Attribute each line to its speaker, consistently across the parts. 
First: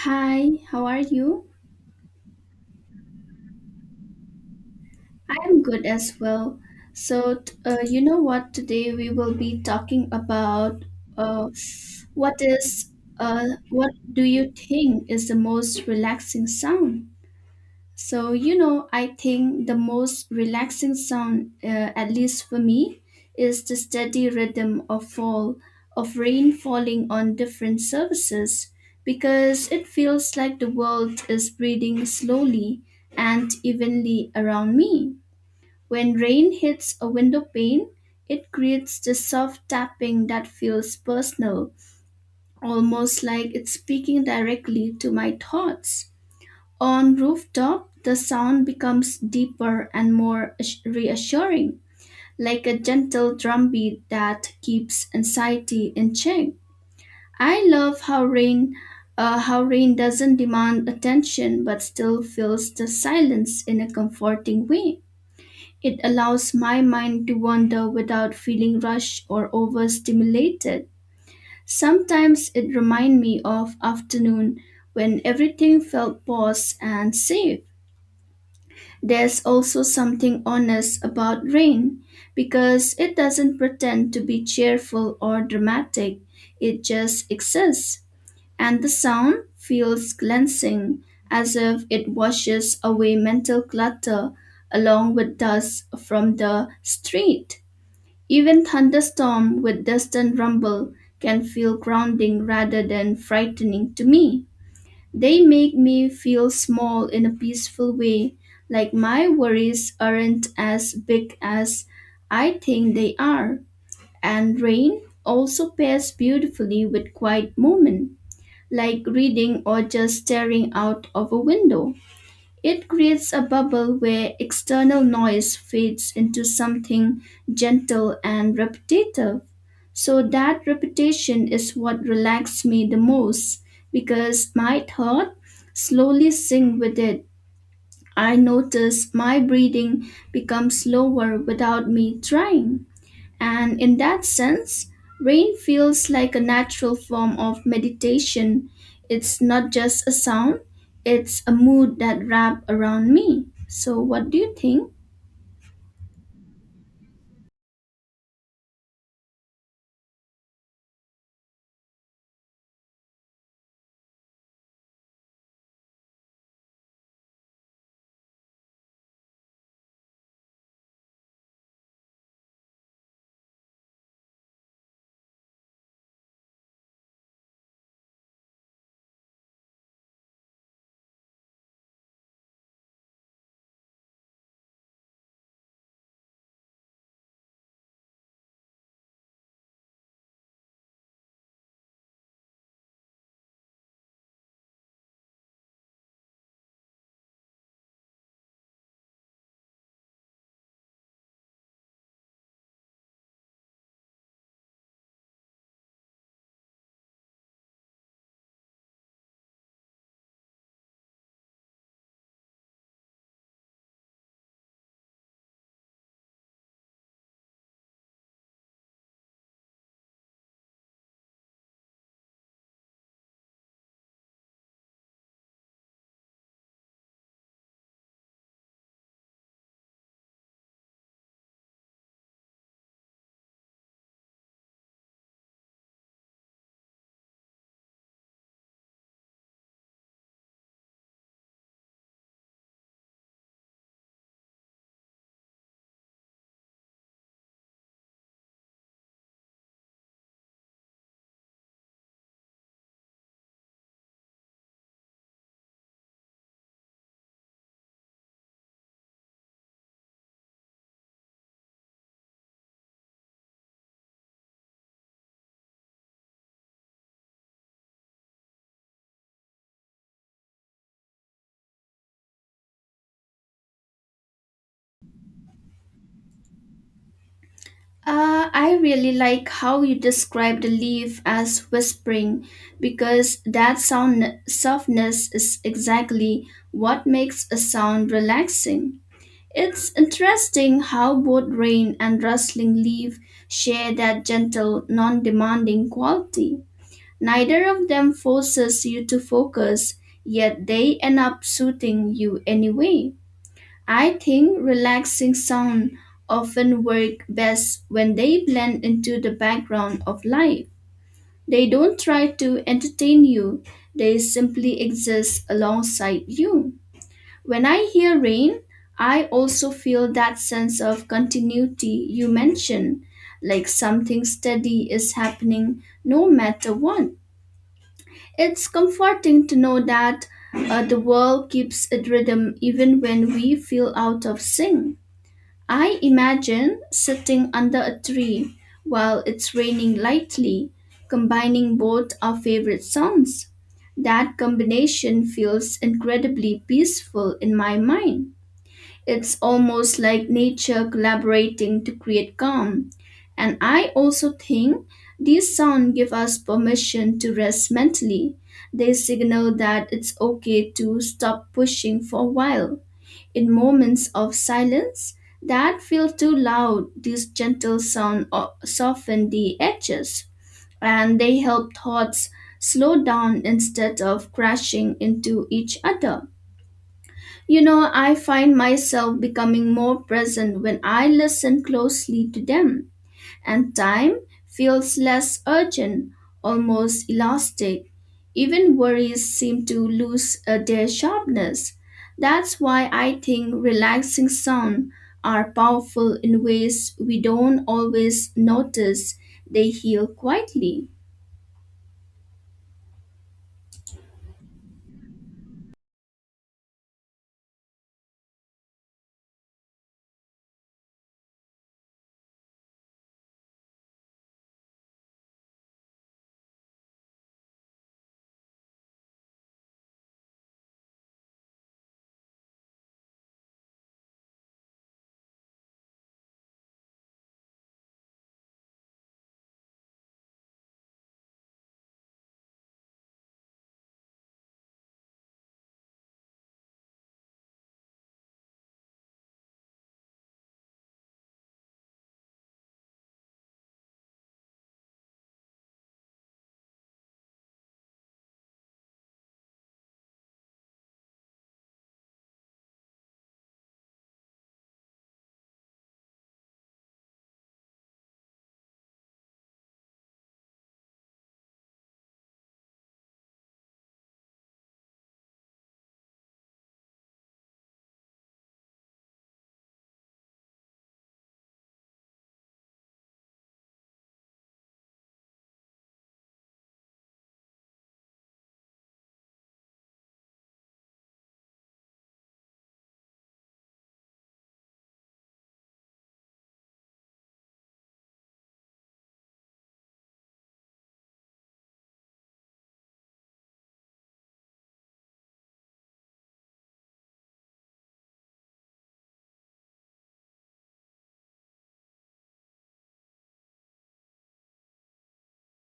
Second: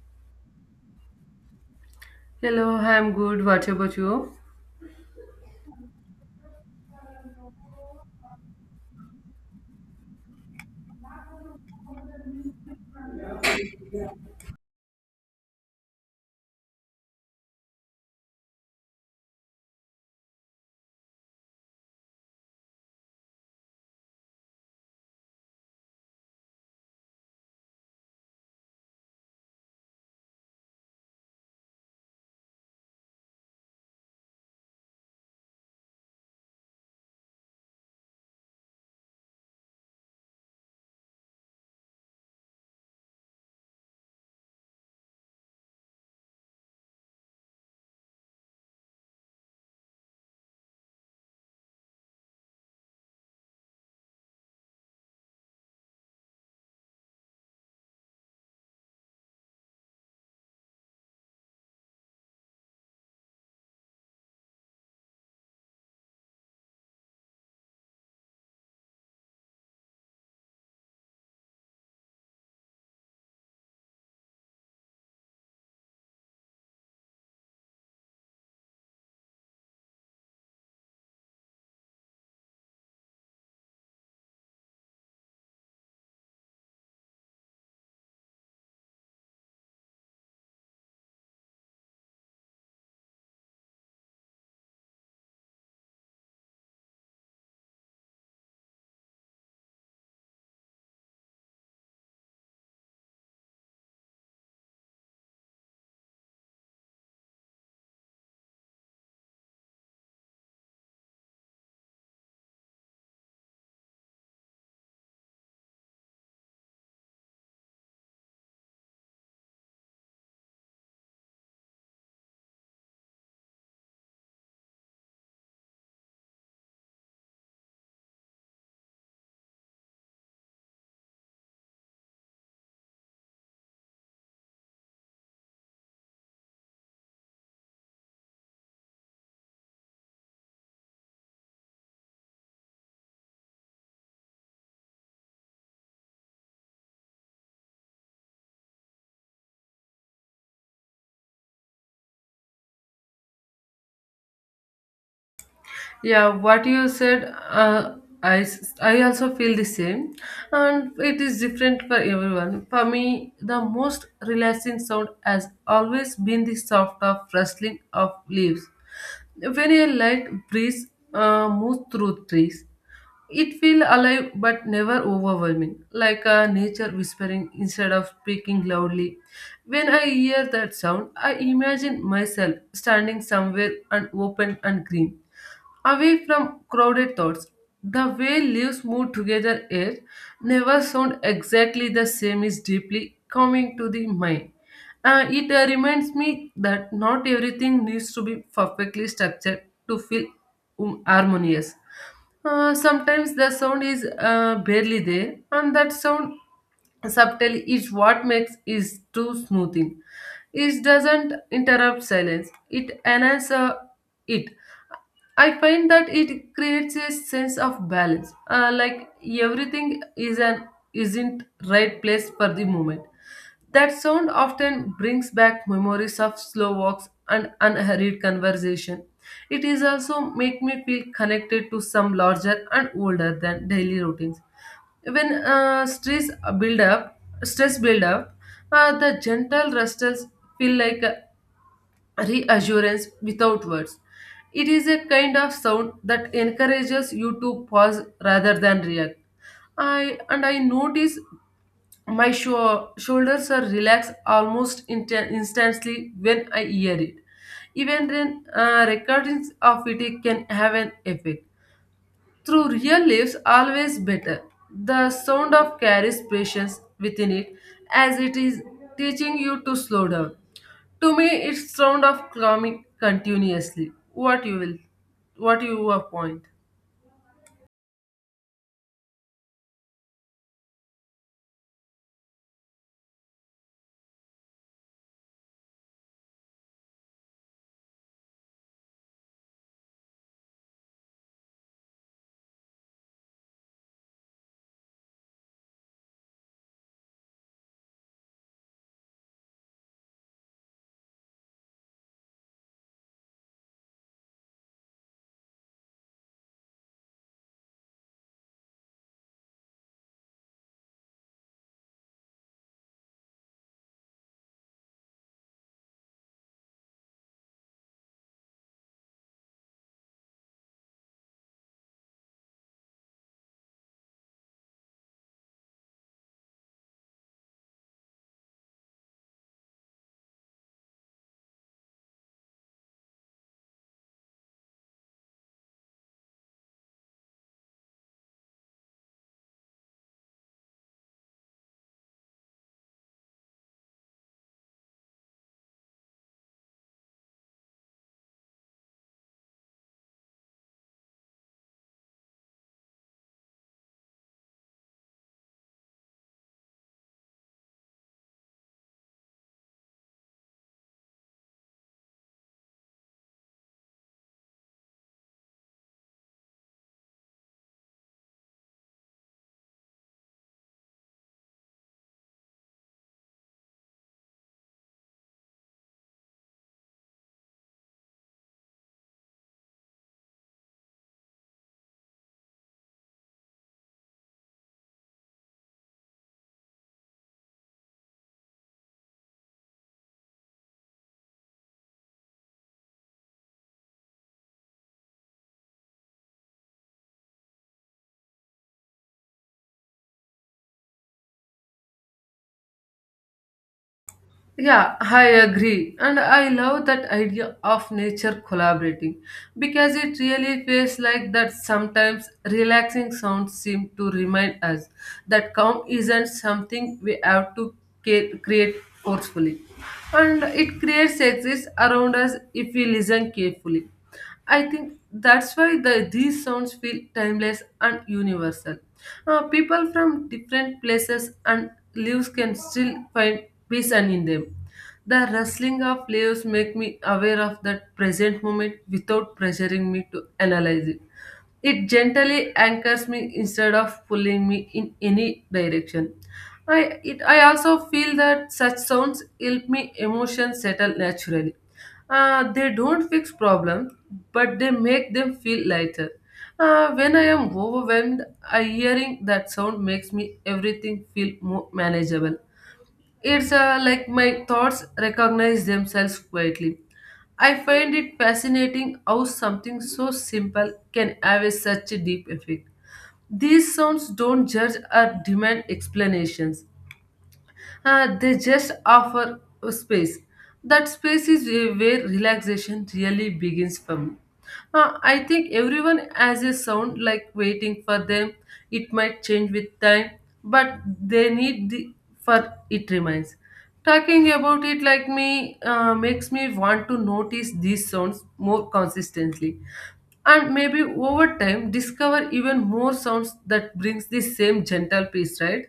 Speaker 1: Hi, how are you?
Speaker 2: Hello, I'm good. What about you?
Speaker 1: I'm good as well. So, t- you know what? Today we will be talking about uh, what is uh, what do you think is the most relaxing sound? So, you know, I think the most relaxing sound, at least for me, is the steady rhythm of fall, of rain falling on different surfaces, because it feels like the world is breathing slowly and evenly around me. When rain hits a window pane, it creates the soft tapping that feels personal, almost like it's speaking directly to my thoughts. On rooftop, the sound becomes deeper and more reassuring, like a gentle drumbeat that keeps anxiety in check. I love how rain doesn't demand attention but still fills the silence in a comforting way. It allows my mind to wander without feeling rushed or overstimulated. Sometimes it reminds me of afternoon when everything felt paused and safe. There's also something honest about rain because it doesn't pretend to be cheerful or dramatic, it just exists. And the sound feels cleansing, as if it washes away mental clutter along with dust from the street. Even thunderstorm with distant rumble can feel grounding rather than frightening to me. They make me feel small in a peaceful way, like my worries aren't as big as I think they are. And rain also pairs beautifully with quiet moment, like reading or just staring out of a window. It creates a bubble where external noise fades into something gentle and repetitive. So that repetition is what relaxed me the most because my thought slowly sink with it. I notice my breathing becomes slower without me trying. And in that sense, rain feels like a natural form of meditation. It's not just a sound, it's a mood that wraps around me. So, what do you think?
Speaker 2: Yeah, what you said, I also feel the same, and it is different for everyone. For me, the most relaxing sound has always been the soft of rustling of leaves. When a light breeze moves through trees, it feels alive but never overwhelming, like a nature whispering instead of speaking loudly. When I hear that sound, I imagine myself standing somewhere and open and green away from crowded thoughts. The way leaves move together air never sound exactly the same is deeply coming to the mind. It reminds me that not everything needs to be perfectly structured to feel harmonious. Sometimes the sound is barely there, and that sound subtly is what makes is too smoothing. It doesn't interrupt silence; it enhances it. I find that it creates a sense of balance. Like everything is an isn't right place for the moment. That sound often brings back memories of slow walks and unhurried conversation. It is also make me feel connected to some larger and older than daily routines. When stress build up, stress build up, the gentle rustles feel like reassurance without words. It is a kind of sound that encourages you to pause rather than react. I notice my shoulders are relaxed almost instantly when I hear it. Even then, recordings of it can have an effect through real leaves, always better. The sound of carries patience within it as it is teaching you to slow down. To me, it's sound of climbing continuously. What you will point?
Speaker 1: I really like how you describe the leaf as whispering because that sound softness is exactly what makes a sound relaxing. It's interesting how both rain and rustling leaf share that gentle, non demanding quality. Neither of them forces you to focus, yet they end up suiting you anyway. I think relaxing sound often work best when they blend into the background of life. They don't try to entertain you, they simply exist alongside you. When I hear rain, I also feel that sense of continuity you mentioned, like something steady is happening no matter what. It's comforting to know that the world keeps its rhythm even when we feel out of sync. I imagine sitting under a tree while it's raining lightly, combining both our favorite sounds. That combination feels incredibly peaceful in my mind. It's almost like nature collaborating to create calm. And I also think these sounds give us permission to rest mentally. They signal that it's okay to stop pushing for a while. In moments of silence that feel too loud, these gentle sounds soften the edges and they help thoughts slow down instead of crashing into each other. You know, I find myself becoming more present when I listen closely to them, and time feels less urgent, almost elastic. Even worries seem to lose their sharpness. That's why I think relaxing sound are powerful in ways we don't always notice. They heal quietly.
Speaker 2: Yeah, I agree. And I love that idea of nature collaborating because it really feels like that sometimes relaxing sounds seem to remind us that calm isn't something we have to create forcefully. And it creates exists around us if we listen carefully. I think that's why these sounds feel timeless and universal. People from different places and lives can still find peace and in them. The rustling of leaves make me aware of that present moment without pressuring me to analyze it. It gently anchors me instead of pulling me in any direction. I also feel that such sounds help me emotions settle naturally. They don't fix problems, but they make them feel lighter. When I am overwhelmed, I hearing that sound makes me everything feel more manageable. It's like my thoughts recognize themselves quietly. I find it fascinating how something so simple can have a such a deep effect. These sounds don't judge or demand explanations. They just offer a space. That space is where relaxation really begins for me. I think everyone has a sound like waiting for them. It might change with time, but they need the for it remains. Talking about it like me makes me want to notice these sounds more consistently and maybe over time discover even more sounds that brings the same gentle peace, right?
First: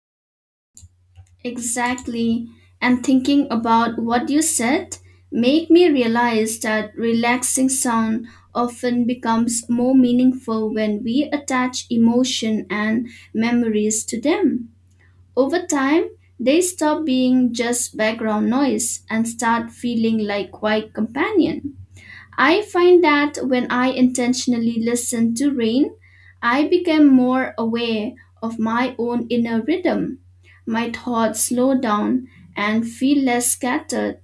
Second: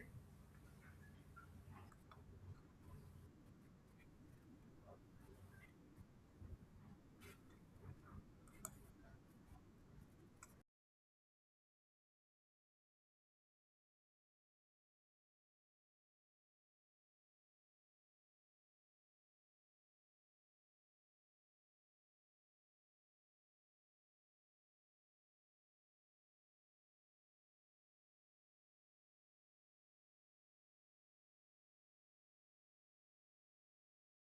Speaker 1: Exactly. And thinking about what you said make me realize that relaxing sound often becomes more meaningful when we attach emotion and memories to them. Over time, they stop being just background noise and start feeling like quiet companion. I find that when I intentionally listen to rain, I become more aware of my own inner rhythm. My thoughts slow down and feel less scattered,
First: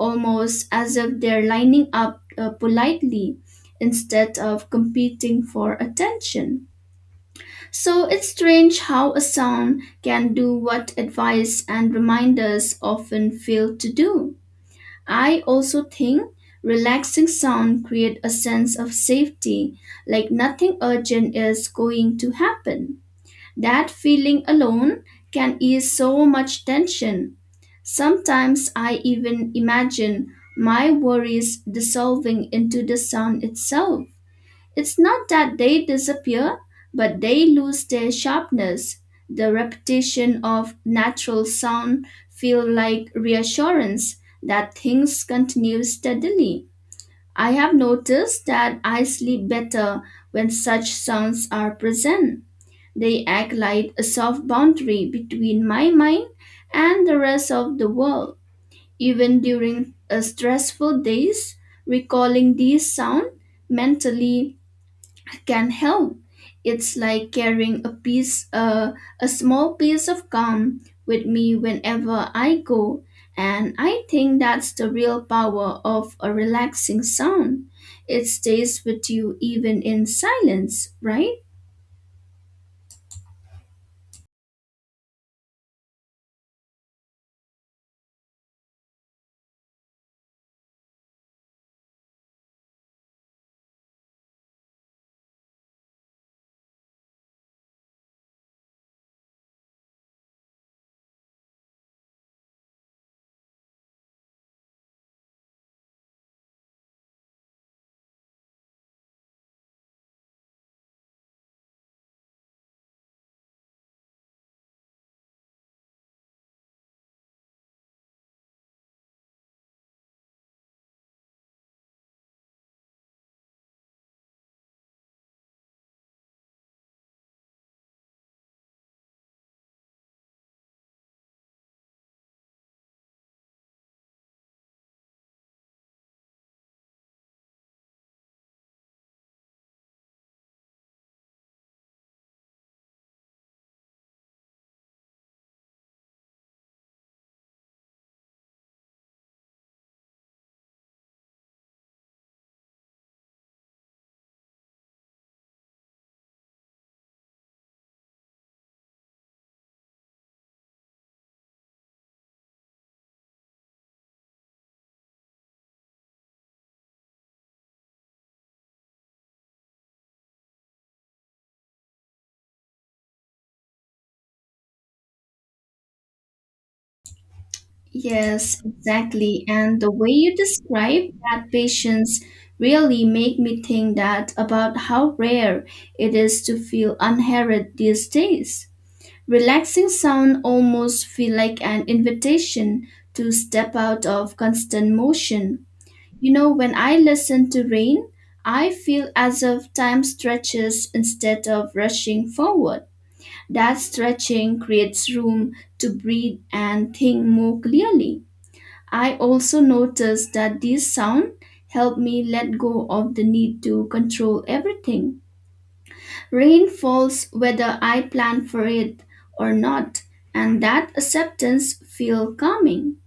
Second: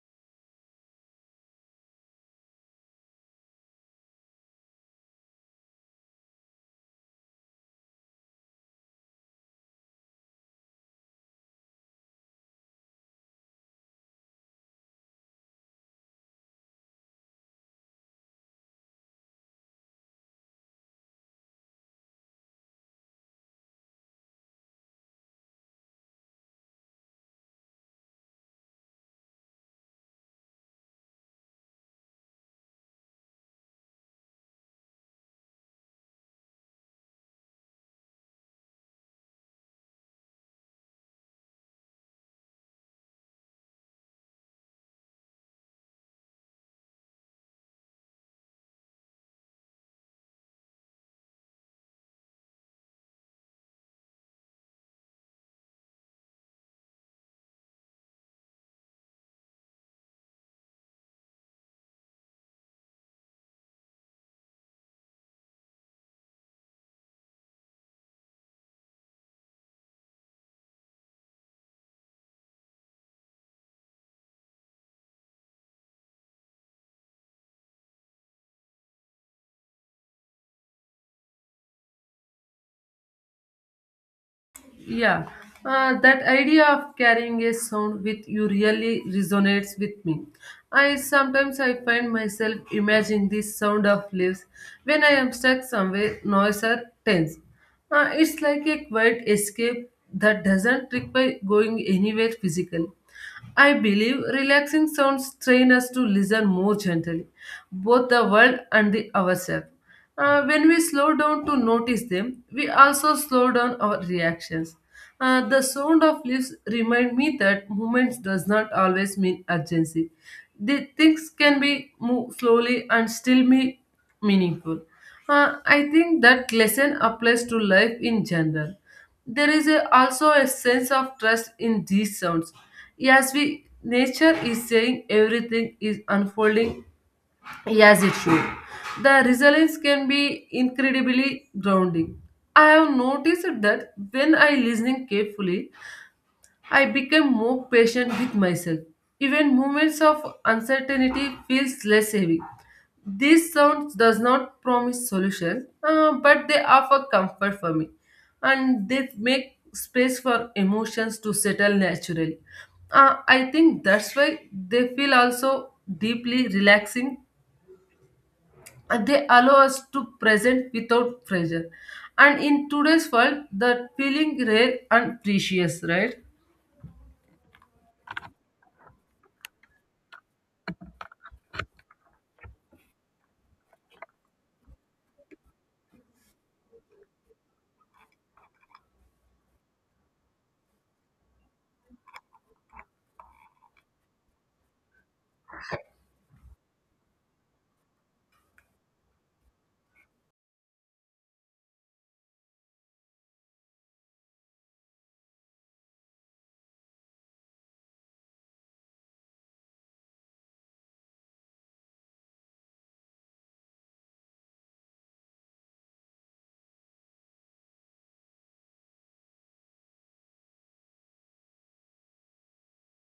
Speaker 1: almost as if they're lining up politely instead of competing for attention. So it's strange how a sound can do what advice and reminders often fail to do. I also think relaxing sound create a sense of safety, like nothing urgent is going to happen. That feeling alone can ease so much tension. Sometimes I even imagine my worries dissolving into the sound itself. It's not that they disappear, but they lose their sharpness. The repetition of natural sound feel like reassurance that things continue steadily. I have noticed that I sleep better when such sounds are present. They act like a soft boundary between my mind and the rest of the world. Even during a stressful days, recalling these sounds mentally can help. It's like carrying a a small piece of calm with me whenever I go. And I think that's the real power of a relaxing sound. It stays with you even in silence, right?
Speaker 2: Yeah, that idea of carrying a sound with you really resonates with me. I sometimes I find myself imagining the sound of leaves when I am stuck somewhere noise or tense. It's like a quiet escape that doesn't require going anywhere physical. I believe relaxing sounds train us to listen more gently, both the world and the ourselves. When we slow down to notice them, we also slow down our reactions. The sound of leaves remind me that movement does not always mean urgency. The things can be moved slowly and still be meaningful. I think that lesson applies to life in general. Also a sense of trust in these sounds. As we nature is saying everything is unfolding as it should. The resilience can be incredibly grounding. I have noticed that when I listening carefully, I become more patient with myself. Even moments of uncertainty feels less heavy. These sounds does not promise solution, but they offer comfort for me, and they make space for emotions to settle naturally. I think that's why they feel also deeply relaxing. And They allow us to present without pressure, and in today's world, that feeling rare and precious, right?
Speaker 1: Yes, exactly. And the way you describe that patience really make me think that about how rare it is to feel unheralded these days. Relaxing sound almost feel like an invitation to step out of constant motion. You know, when I listen to rain, I feel as if time stretches instead of rushing forward. That stretching creates room to breathe and think more clearly. I also notice that these sounds help me let go of the need to control everything. Rain falls whether I plan for it or not, and that acceptance feel calming.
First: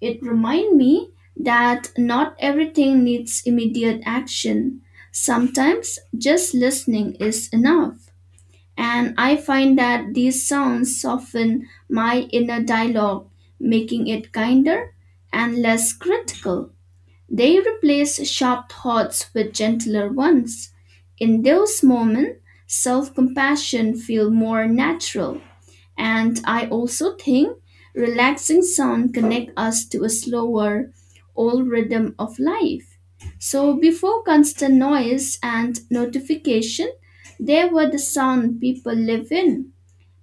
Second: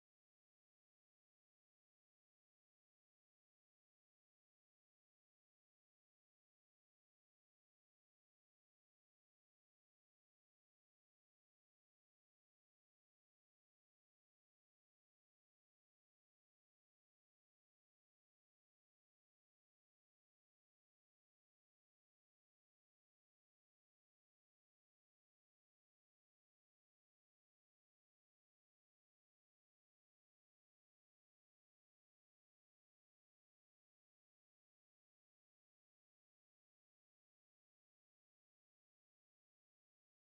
Speaker 1: It reminds me that not everything needs immediate action. Sometimes just listening is enough. And I find that these sounds soften my inner dialogue, making it kinder and less critical. They replace sharp thoughts with gentler ones. In those moments, self compassion feels more natural. And I also think relaxing sound connect us to a slower, old rhythm of life. So before constant noise and notification, they were the sound people live in.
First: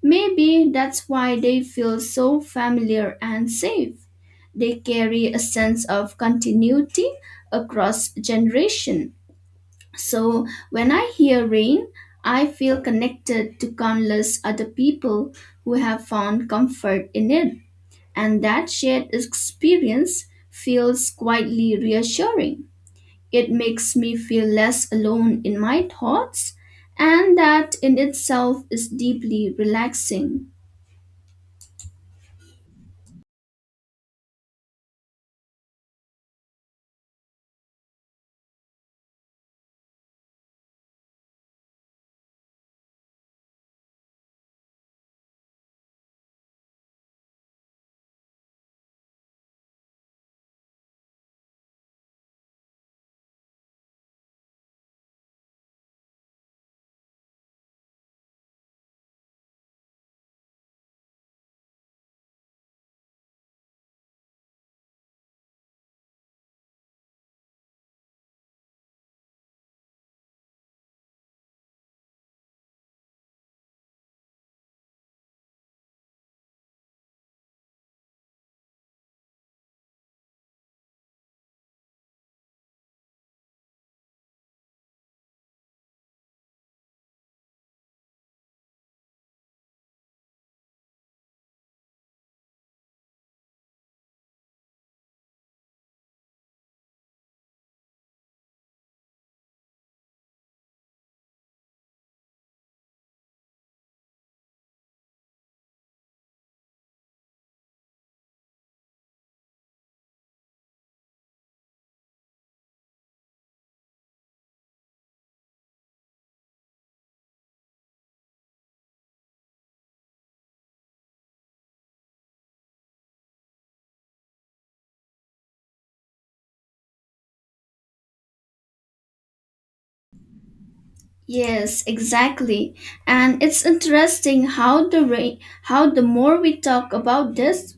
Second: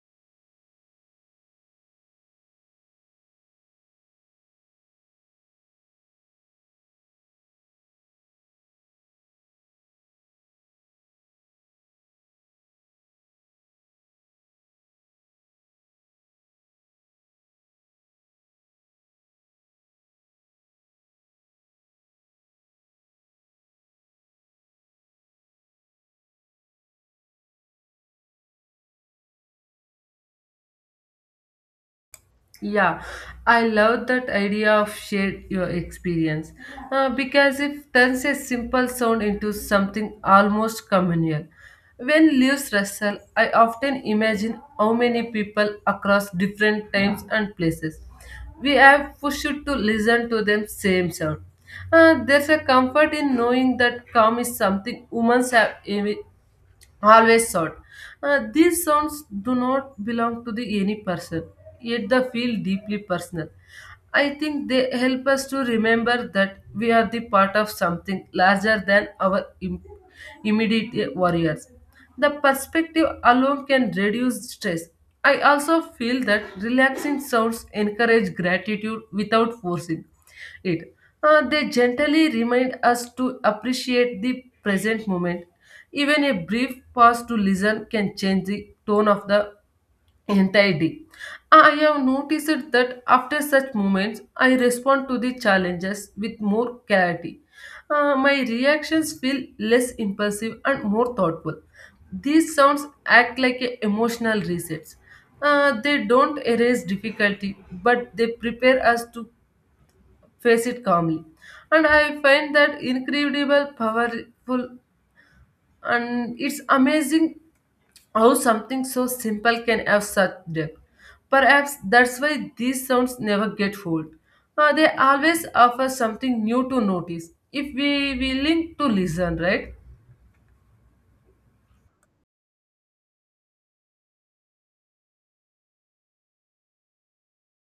Speaker 1: Maybe that's why they feel so familiar and safe. They carry a sense of continuity across generation. So when I hear rain, I feel connected to countless other people who have found comfort in it. And that shared experience feels quietly reassuring. It makes me feel less alone in my thoughts, and that in itself is deeply relaxing.
Speaker 2: Yeah, I love that idea of share your experience because it turns a simple sound into something almost communal. When Lewis wrestle, I often imagine how many people across different times and places we have pushed to listen to them same sound. There's a comfort in knowing that calm is something humans have always thought. Uh, these sounds do not belong to the any person, yet they feel deeply personal. I think they help us to remember that we are the part of something larger than our immediate warriors. The perspective alone can reduce stress. I also feel that relaxing sounds encourage gratitude without forcing it. They gently remind us to appreciate the present moment. Even a brief pause to listen can change the tone of the entire day. I have noticed that after such moments, I respond to the challenges with more clarity. My reactions feel less impulsive and more thoughtful. These sounds act like a emotional resets. They don't erase difficulty, but they prepare us to face it calmly. And I find that incredible, powerful, and it's amazing how something so simple can have such depth. Perhaps that's why these sounds never get old. They always offer something new to notice if we willing to listen, right?
Speaker 1: Yes, exactly. And it's interesting how how the more we talk about this,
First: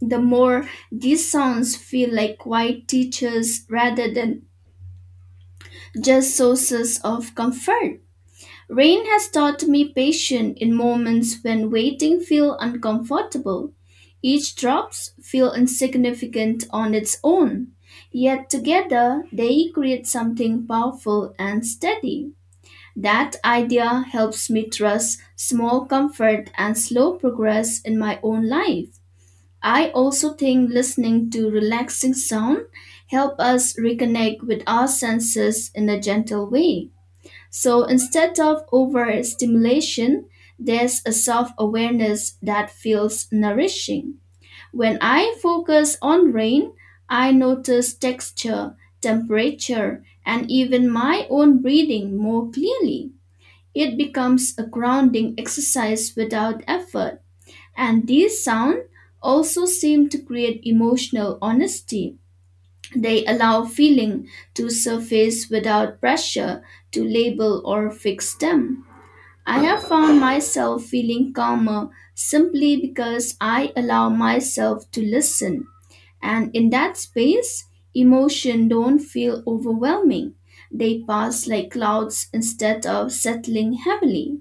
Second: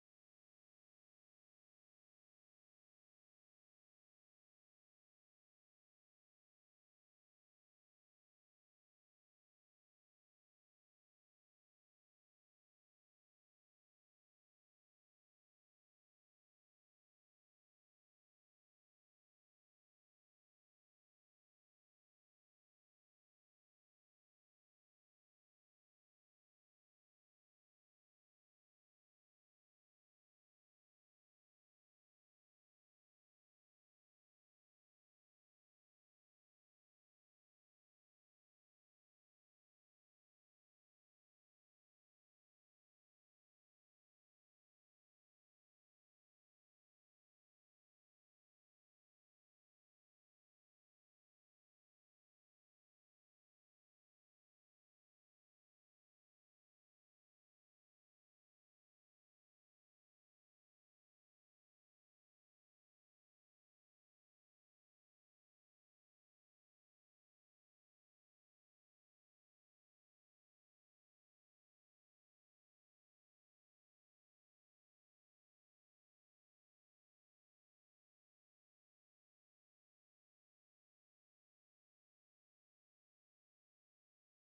Speaker 1: the more these sounds feel like quiet teachers rather than just sources of comfort. Rain has taught me patience in moments when waiting feel uncomfortable. Each drops feel insignificant on its own, yet together they create something powerful and steady. That idea helps me trust small comfort and slow progress in my own life. I also think listening to relaxing sound help us reconnect with our senses in a gentle way. So instead of overstimulation, there's a soft awareness that feels nourishing. When I focus on rain, I notice texture, temperature, and even my own breathing more clearly. It becomes a grounding exercise without effort. And these sounds also seem to create emotional honesty. They allow feeling to surface without pressure to label or fix them. I have found myself feeling calmer simply because I allow myself to listen. And in that space, emotion don't feel overwhelming. They pass like clouds instead of settling heavily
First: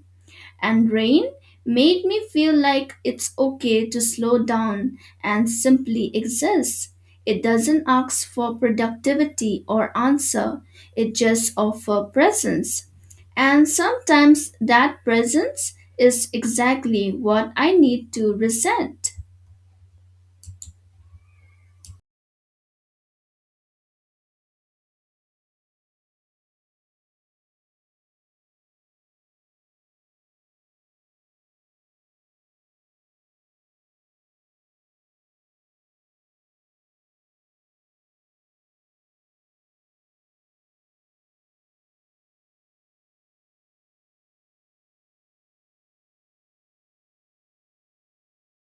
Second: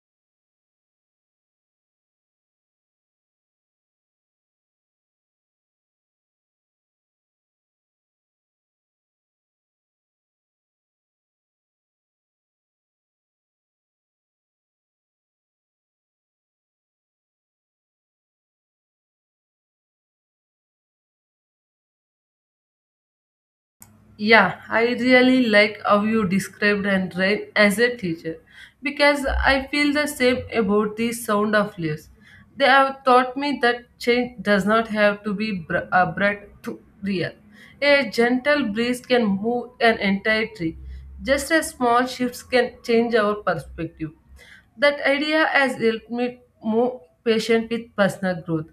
Speaker 1: and rain made me feel like it's okay to slow down and simply exist. It doesn't ask for productivity or answer, it just offers presence. And sometimes that presence is exactly what I need to reset.
Speaker 2: Yeah, I really like how you described Andrein as a teacher because I feel the same about the sound of leaves. They have taught me that change does not have to be abrupt to real. A gentle breeze can move an entire tree. Just a small shifts can change our perspective. That idea has helped me more patient with personal growth.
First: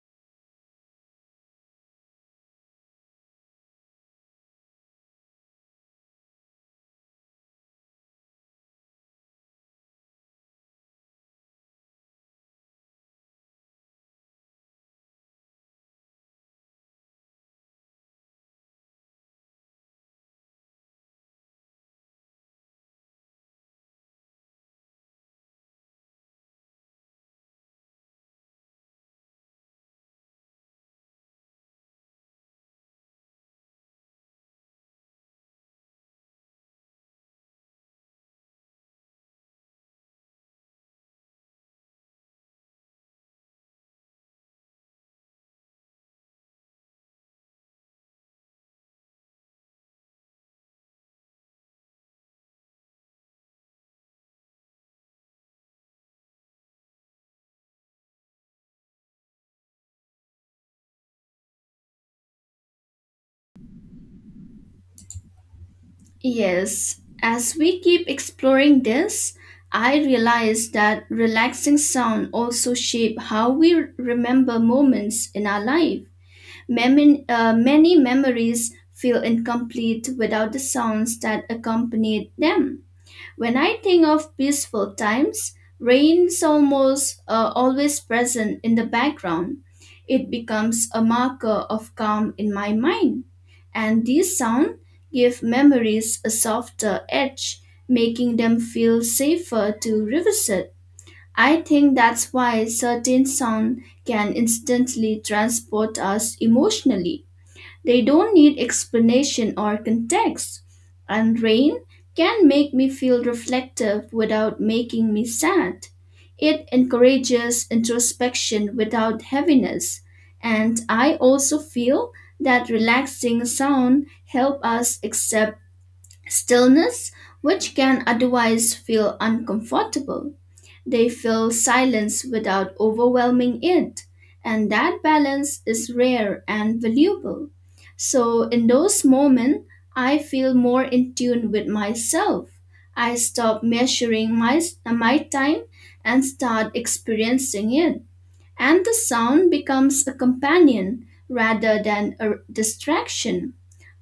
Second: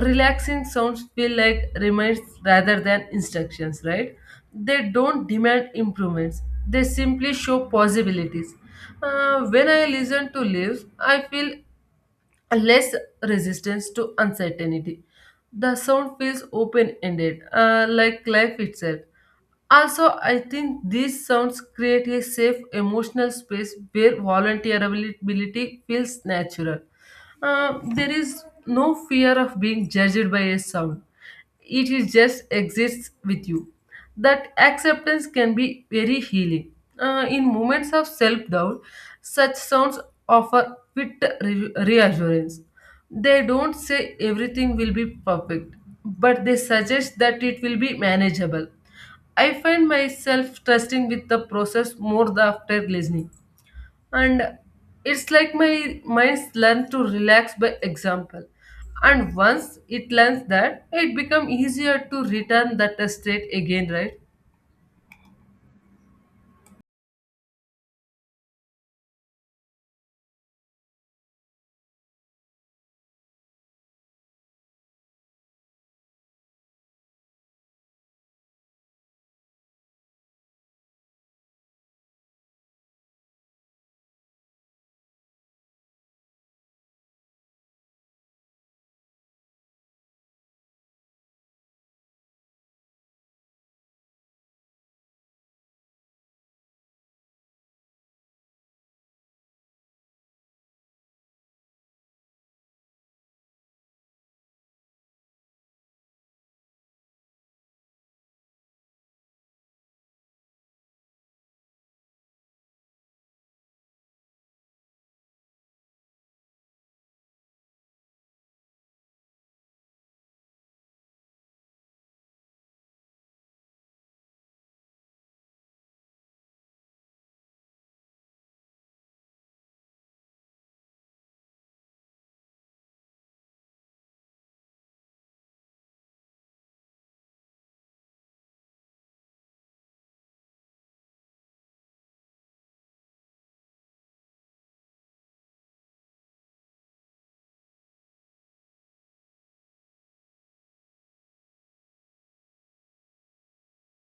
Speaker 2: Relaxing sounds feel like reminds rather than instructions, right? They don't demand improvements, they simply show possibilities. When I listen to live, I feel less resistance to uncertainty. The sound feels open ended, like life itself. Also, I think these sounds create a safe emotional space where volunteerability feels natural. There is no fear of being judged by a sound, it is just exists with you. That acceptance can be very healing. In moments of self doubt, such sounds offer fit reassurance. They don't say everything will be perfect, but they suggest that it will be manageable. I find myself trusting with the process more the after listening. And it's like my mind's learn to relax by example. And once it learns that, it becomes easier to return that state again, right?
Speaker 1: Yes, as we keep exploring this, I realize that relaxing sound also shape how we remember moments in our life. Many memories feel incomplete without the sounds that accompanied them. When I think of peaceful times, rain is almost always present in the background. It becomes a marker of calm in my mind. And these sounds give memories a softer edge, making them feel safer to revisit. I think that's why certain sounds can instantly transport us emotionally. They don't need explanation or context. And rain can make me feel reflective without making me sad. It encourages introspection without heaviness. And I also feel that relaxing sound help us accept stillness, which can otherwise feel uncomfortable. They fill silence without overwhelming it, and that balance is rare and valuable. So, in those moments, I feel more in tune with myself. I stop measuring my time and start experiencing it. And the sound becomes a companion rather than a distraction.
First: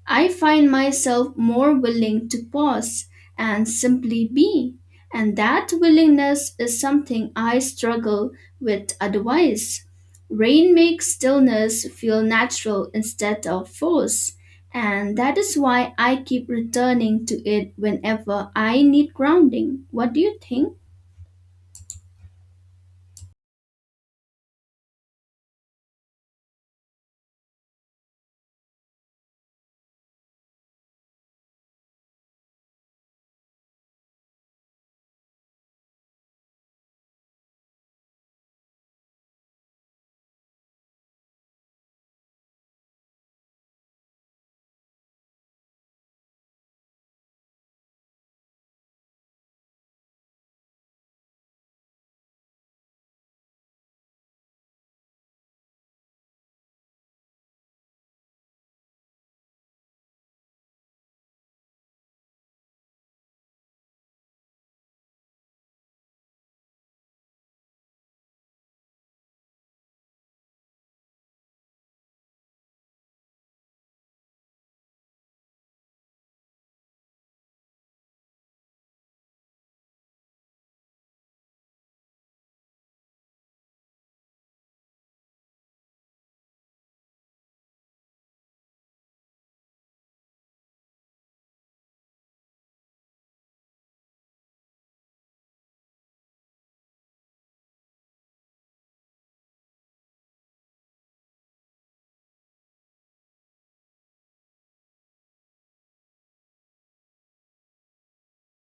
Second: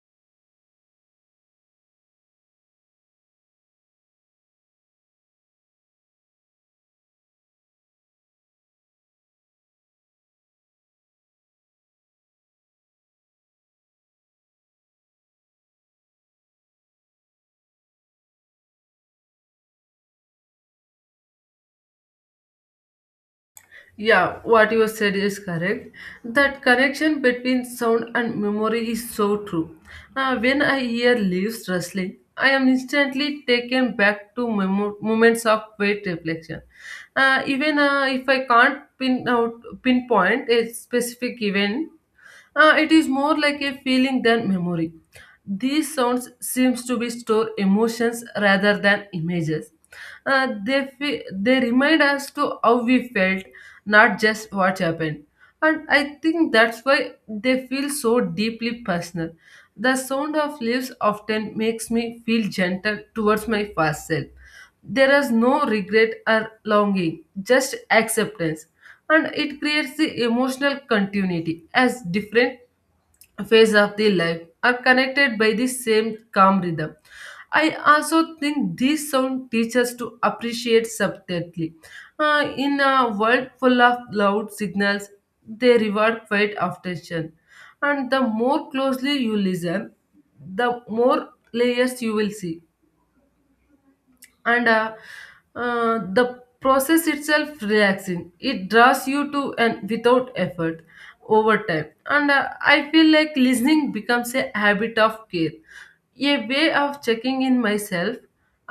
Speaker 1: I find myself more willing to pause and simply be, and that willingness is something I struggle with otherwise. Rain makes stillness feel natural instead of forced, and that is why I keep returning to it whenever I need grounding. What do you think?
Speaker 2: Yeah, what you said is correct. That connection between sound and memory is so true. When I hear leaves rustling, I am instantly taken back to moments of great reflection. Even if I can't pinpoint a specific event, it is more like a feeling than memory. These sounds seems to be store emotions rather than images. They remind us to how we felt, not just what happened. And I think that's why they feel so deeply personal. The sound of leaves often makes me feel gentle towards my past self. There is no regret or longing, just acceptance. And it creates the emotional continuity as different phase of the life are connected by the same calm rhythm. I also think this sound teaches to appreciate subtlety. In a world full of loud signals, they reward quiet attention. And the more closely you listen, the more layers you will see, and the process itself relaxing it draws you to and without effort over time. And I feel like listening becomes a habit of care, a way of checking in myself,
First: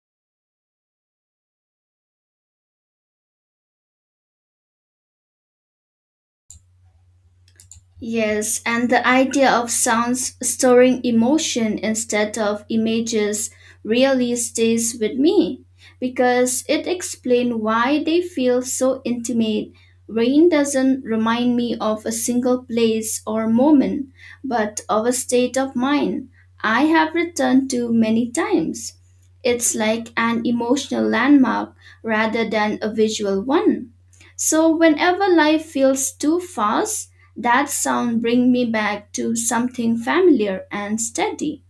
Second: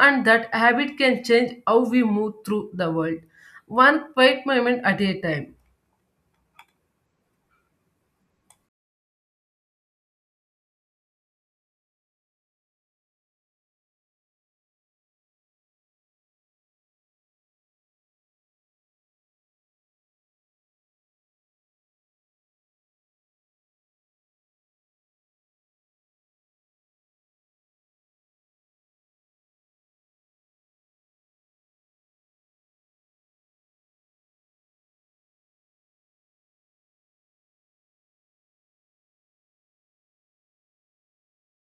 Speaker 2: and that habit can change how we move through the world one quiet moment at a time.
Speaker 1: Yes, and the idea of sounds storing emotion instead of images really stays with me because it explains why they feel so intimate. Rain doesn't remind me of a single place or moment, but of a state of mind I have returned to many times. It's like an emotional landmark rather than a visual one. So, whenever life feels too fast, that sound bring me back to something familiar and steady.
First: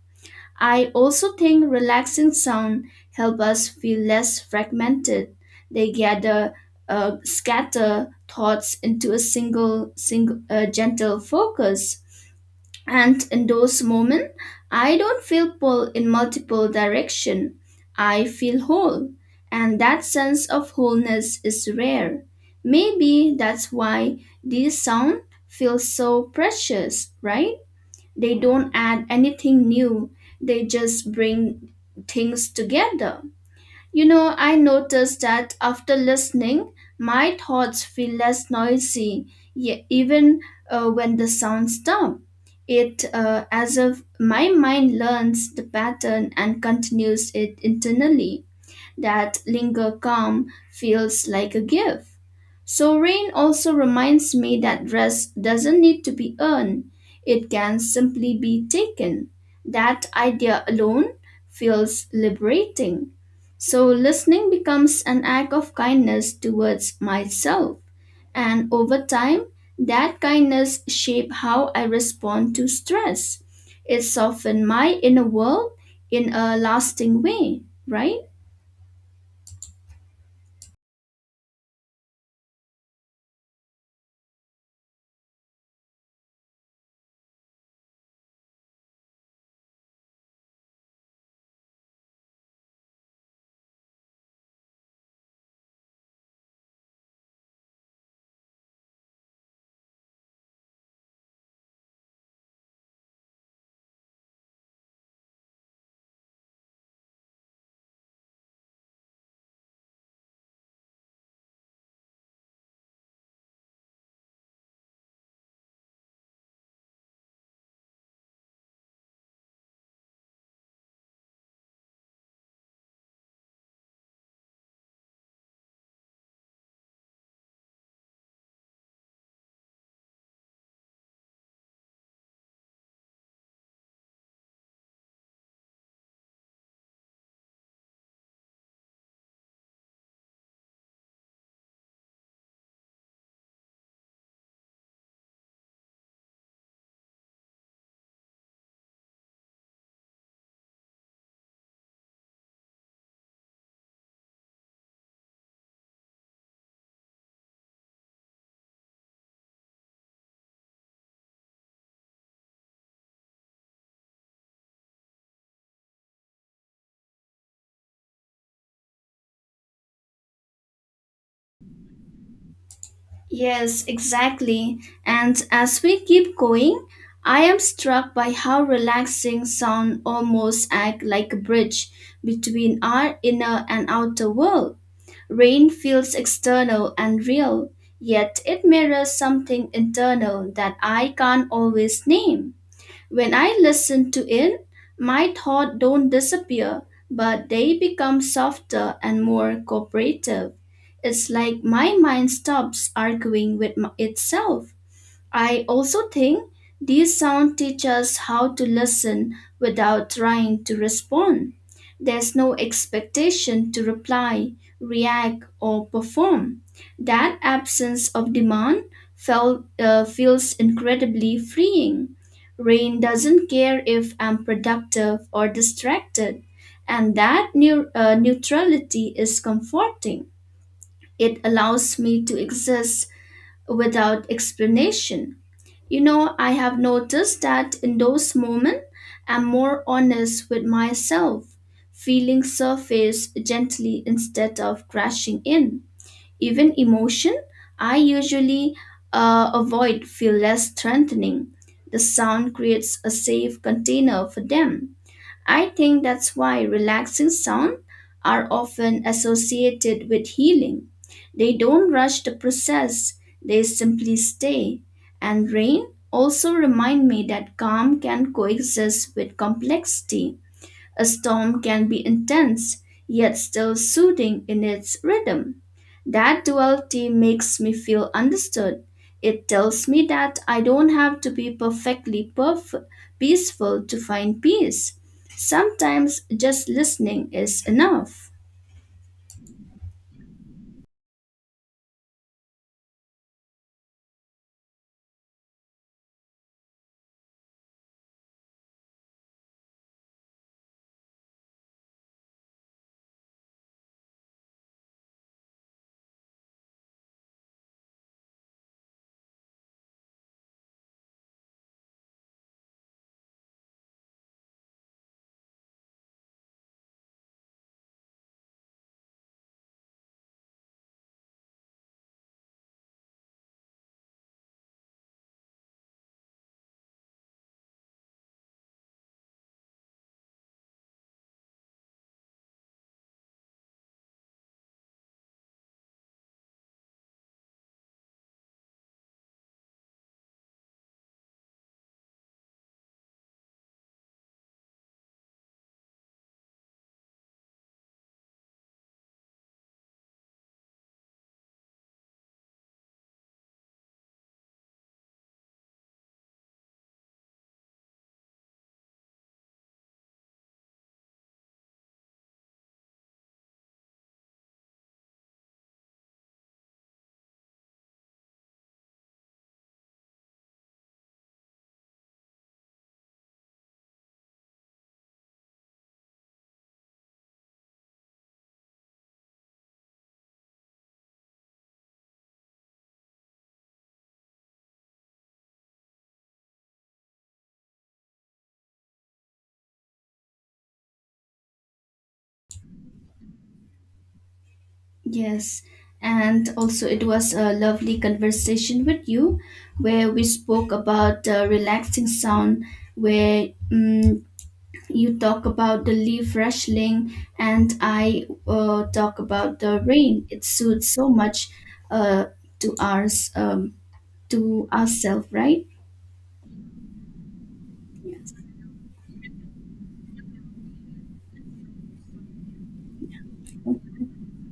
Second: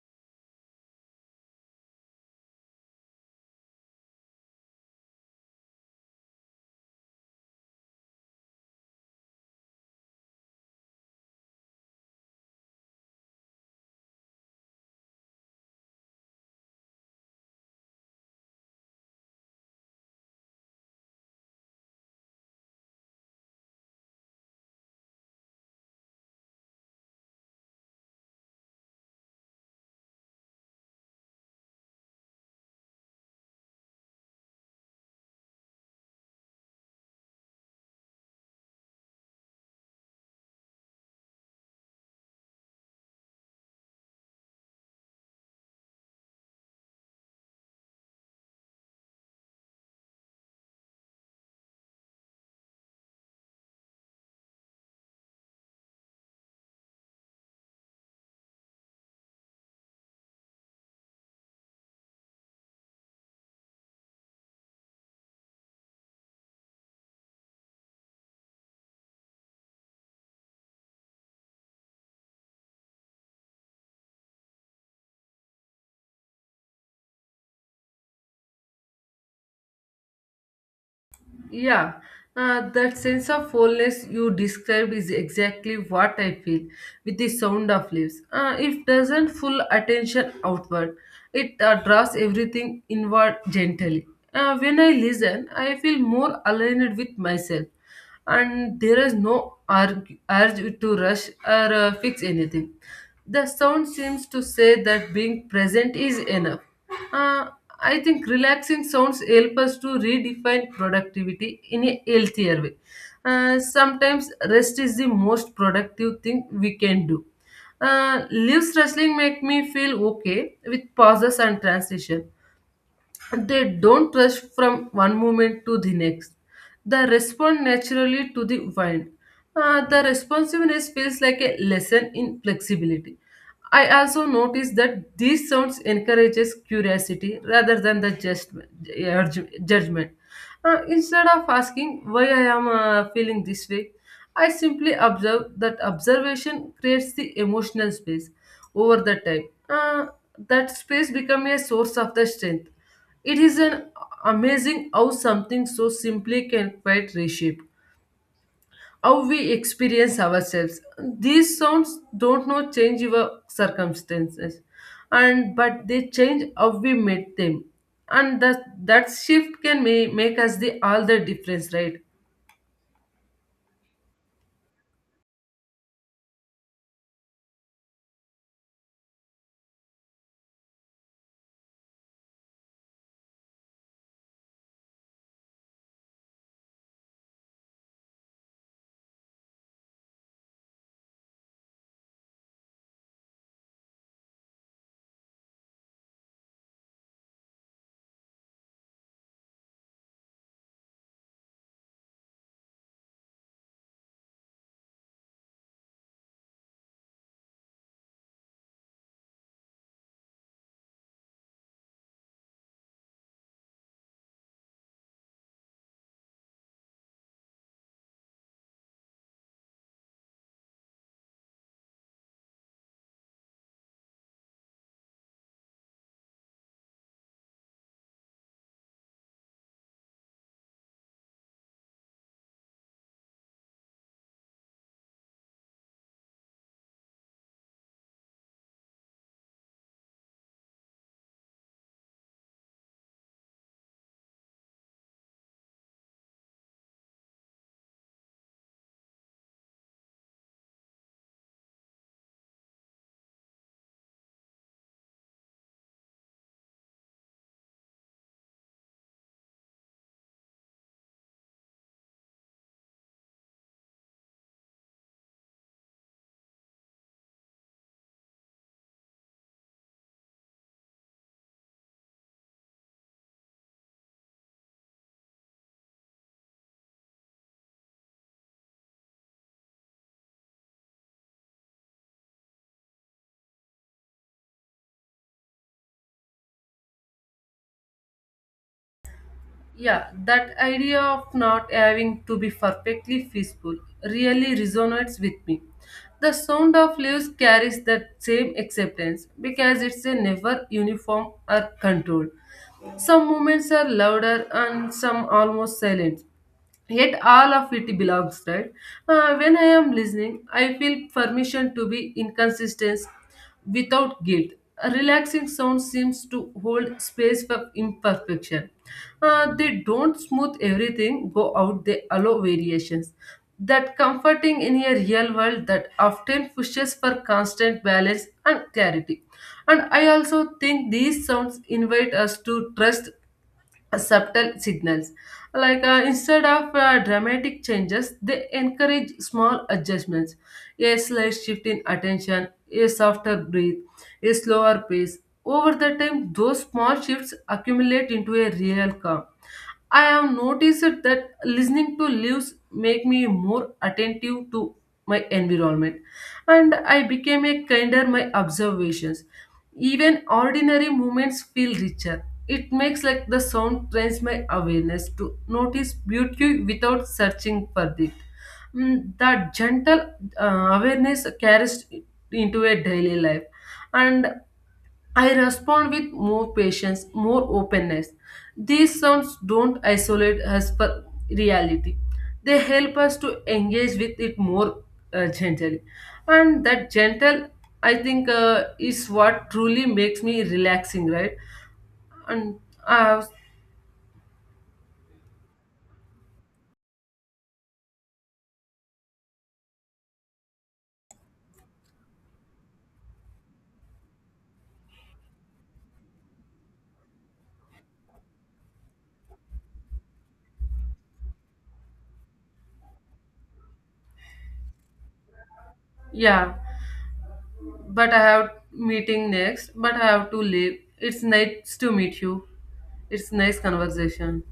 Speaker 1: I also think relaxing sound help us feel less fragmented. They gather, scatter thoughts into a single gentle focus. And in those moments, I don't feel pulled in multiple direction. I feel whole, and that sense of wholeness is rare. Maybe that's why these sound feels so precious, right? They don't add anything new. They just bring things together. You know, I noticed that after listening, my thoughts feel less noisy, even when the sounds stop. It as if my mind learns the pattern and continues it internally that linger calm feels like a gift. So, rain also reminds me that rest doesn't need to be earned, it can simply be taken. That idea alone feels liberating. So, listening becomes an act of kindness towards myself, and over time, that kindness shapes how I respond to stress. It softens my inner world in a lasting way, right?
Speaker 2: Yeah, that sense of wholeness you describe is exactly what I feel with the sound of leaves. It doesn't full attention outward, it draws everything inward gently. When I listen, I feel more aligned with myself, and there is no urge to rush or fix anything. The sound seems to say that being present is enough. Uh, I think relaxing sounds help us to redefine productivity in a healthier way. Sometimes rest is the most productive thing we can do. Leaves rustling make me feel okay with pauses and transition. They don't rush from one moment to the next. They respond naturally to the wind. The responsiveness feels like a lesson in flexibility. I also noticed that these sounds encourages curiosity rather than the just judgment. Instead of asking why I am feeling this way, I simply observe that observation creates the emotional space over the time. That space becomes a source of the strength. It is an amazing how something so simply can quite reshape how we experience ourselves. These sounds don't know change your circumstances, and but they change how we meet them, and that shift can make us the all the difference, right?
Speaker 1: Yes, exactly. And as we keep going, I am struck by how relaxing sound almost act like a bridge between our inner and outer world. Rain feels external and real, yet it mirrors something internal that I can't always name. When I listen to it, my thoughts don't disappear, but they become softer and more cooperative. It's like my mind stops arguing with itself. I also think these sound teach us how to listen without trying to respond. There's no expectation to reply, react, or perform. That absence of demand feels incredibly freeing. Rain doesn't care if I'm productive or distracted, and that neutrality is comforting. It allows me to exist without explanation. You know, I have noticed that in those moments, I'm more honest with myself. Feelings surface gently instead of crashing in. Even emotion, I usually avoid feel less strengthening. The sound creates a safe container for them. I think that's why relaxing sounds are often associated with healing. They don't rush the process, they simply stay. And rain also remind me that calm can coexist with complexity. A storm can be intense, yet still soothing in its rhythm. That duality makes me feel understood. It tells me that I don't have to be peaceful to find peace. Sometimes just listening is enough.
Speaker 2: Yeah, that idea of not having to be perfectly peaceful really resonates with me. The sound of leaves carries that same acceptance because it's a never uniform or controlled. Some moments are louder and some almost silent, yet all of it belongs, right? When I am listening, I feel permission to be inconsistent without guilt. A relaxing sound seems to hold space for imperfection. They don't smooth everything go out, they allow variations that comforting in a real world that often pushes for constant balance and clarity. And I also think these sounds invite us to trust subtle signals. Like instead of dramatic changes, they encourage small adjustments. A slight shift in attention, a softer breath, a slower pace. Over the time, those small shifts accumulate into a real calm. I have noticed that listening to leaves make me more attentive to my environment, and I became a kinder my observations. Even ordinary moments feel richer, it makes like the sound trains my awareness to notice beauty without searching for it. Mm, that gentle awareness carries into a daily life, and I respond with more patience, more openness. These sounds don't isolate us for reality; they help us to engage with it more gently, and that gentle, I think, is what truly makes me relaxing, right? and I have
Speaker 1: Yes, and also it was a lovely conversation with you where we spoke about relaxing sound where you talk about the leaf rustling and I talk about the rain it suits so much uh, to ours to ourselves right
Speaker 2: Yeah,
Speaker 1: yes.
Speaker 2: but I have to leave. It's nice to meet you. It's nice conversation.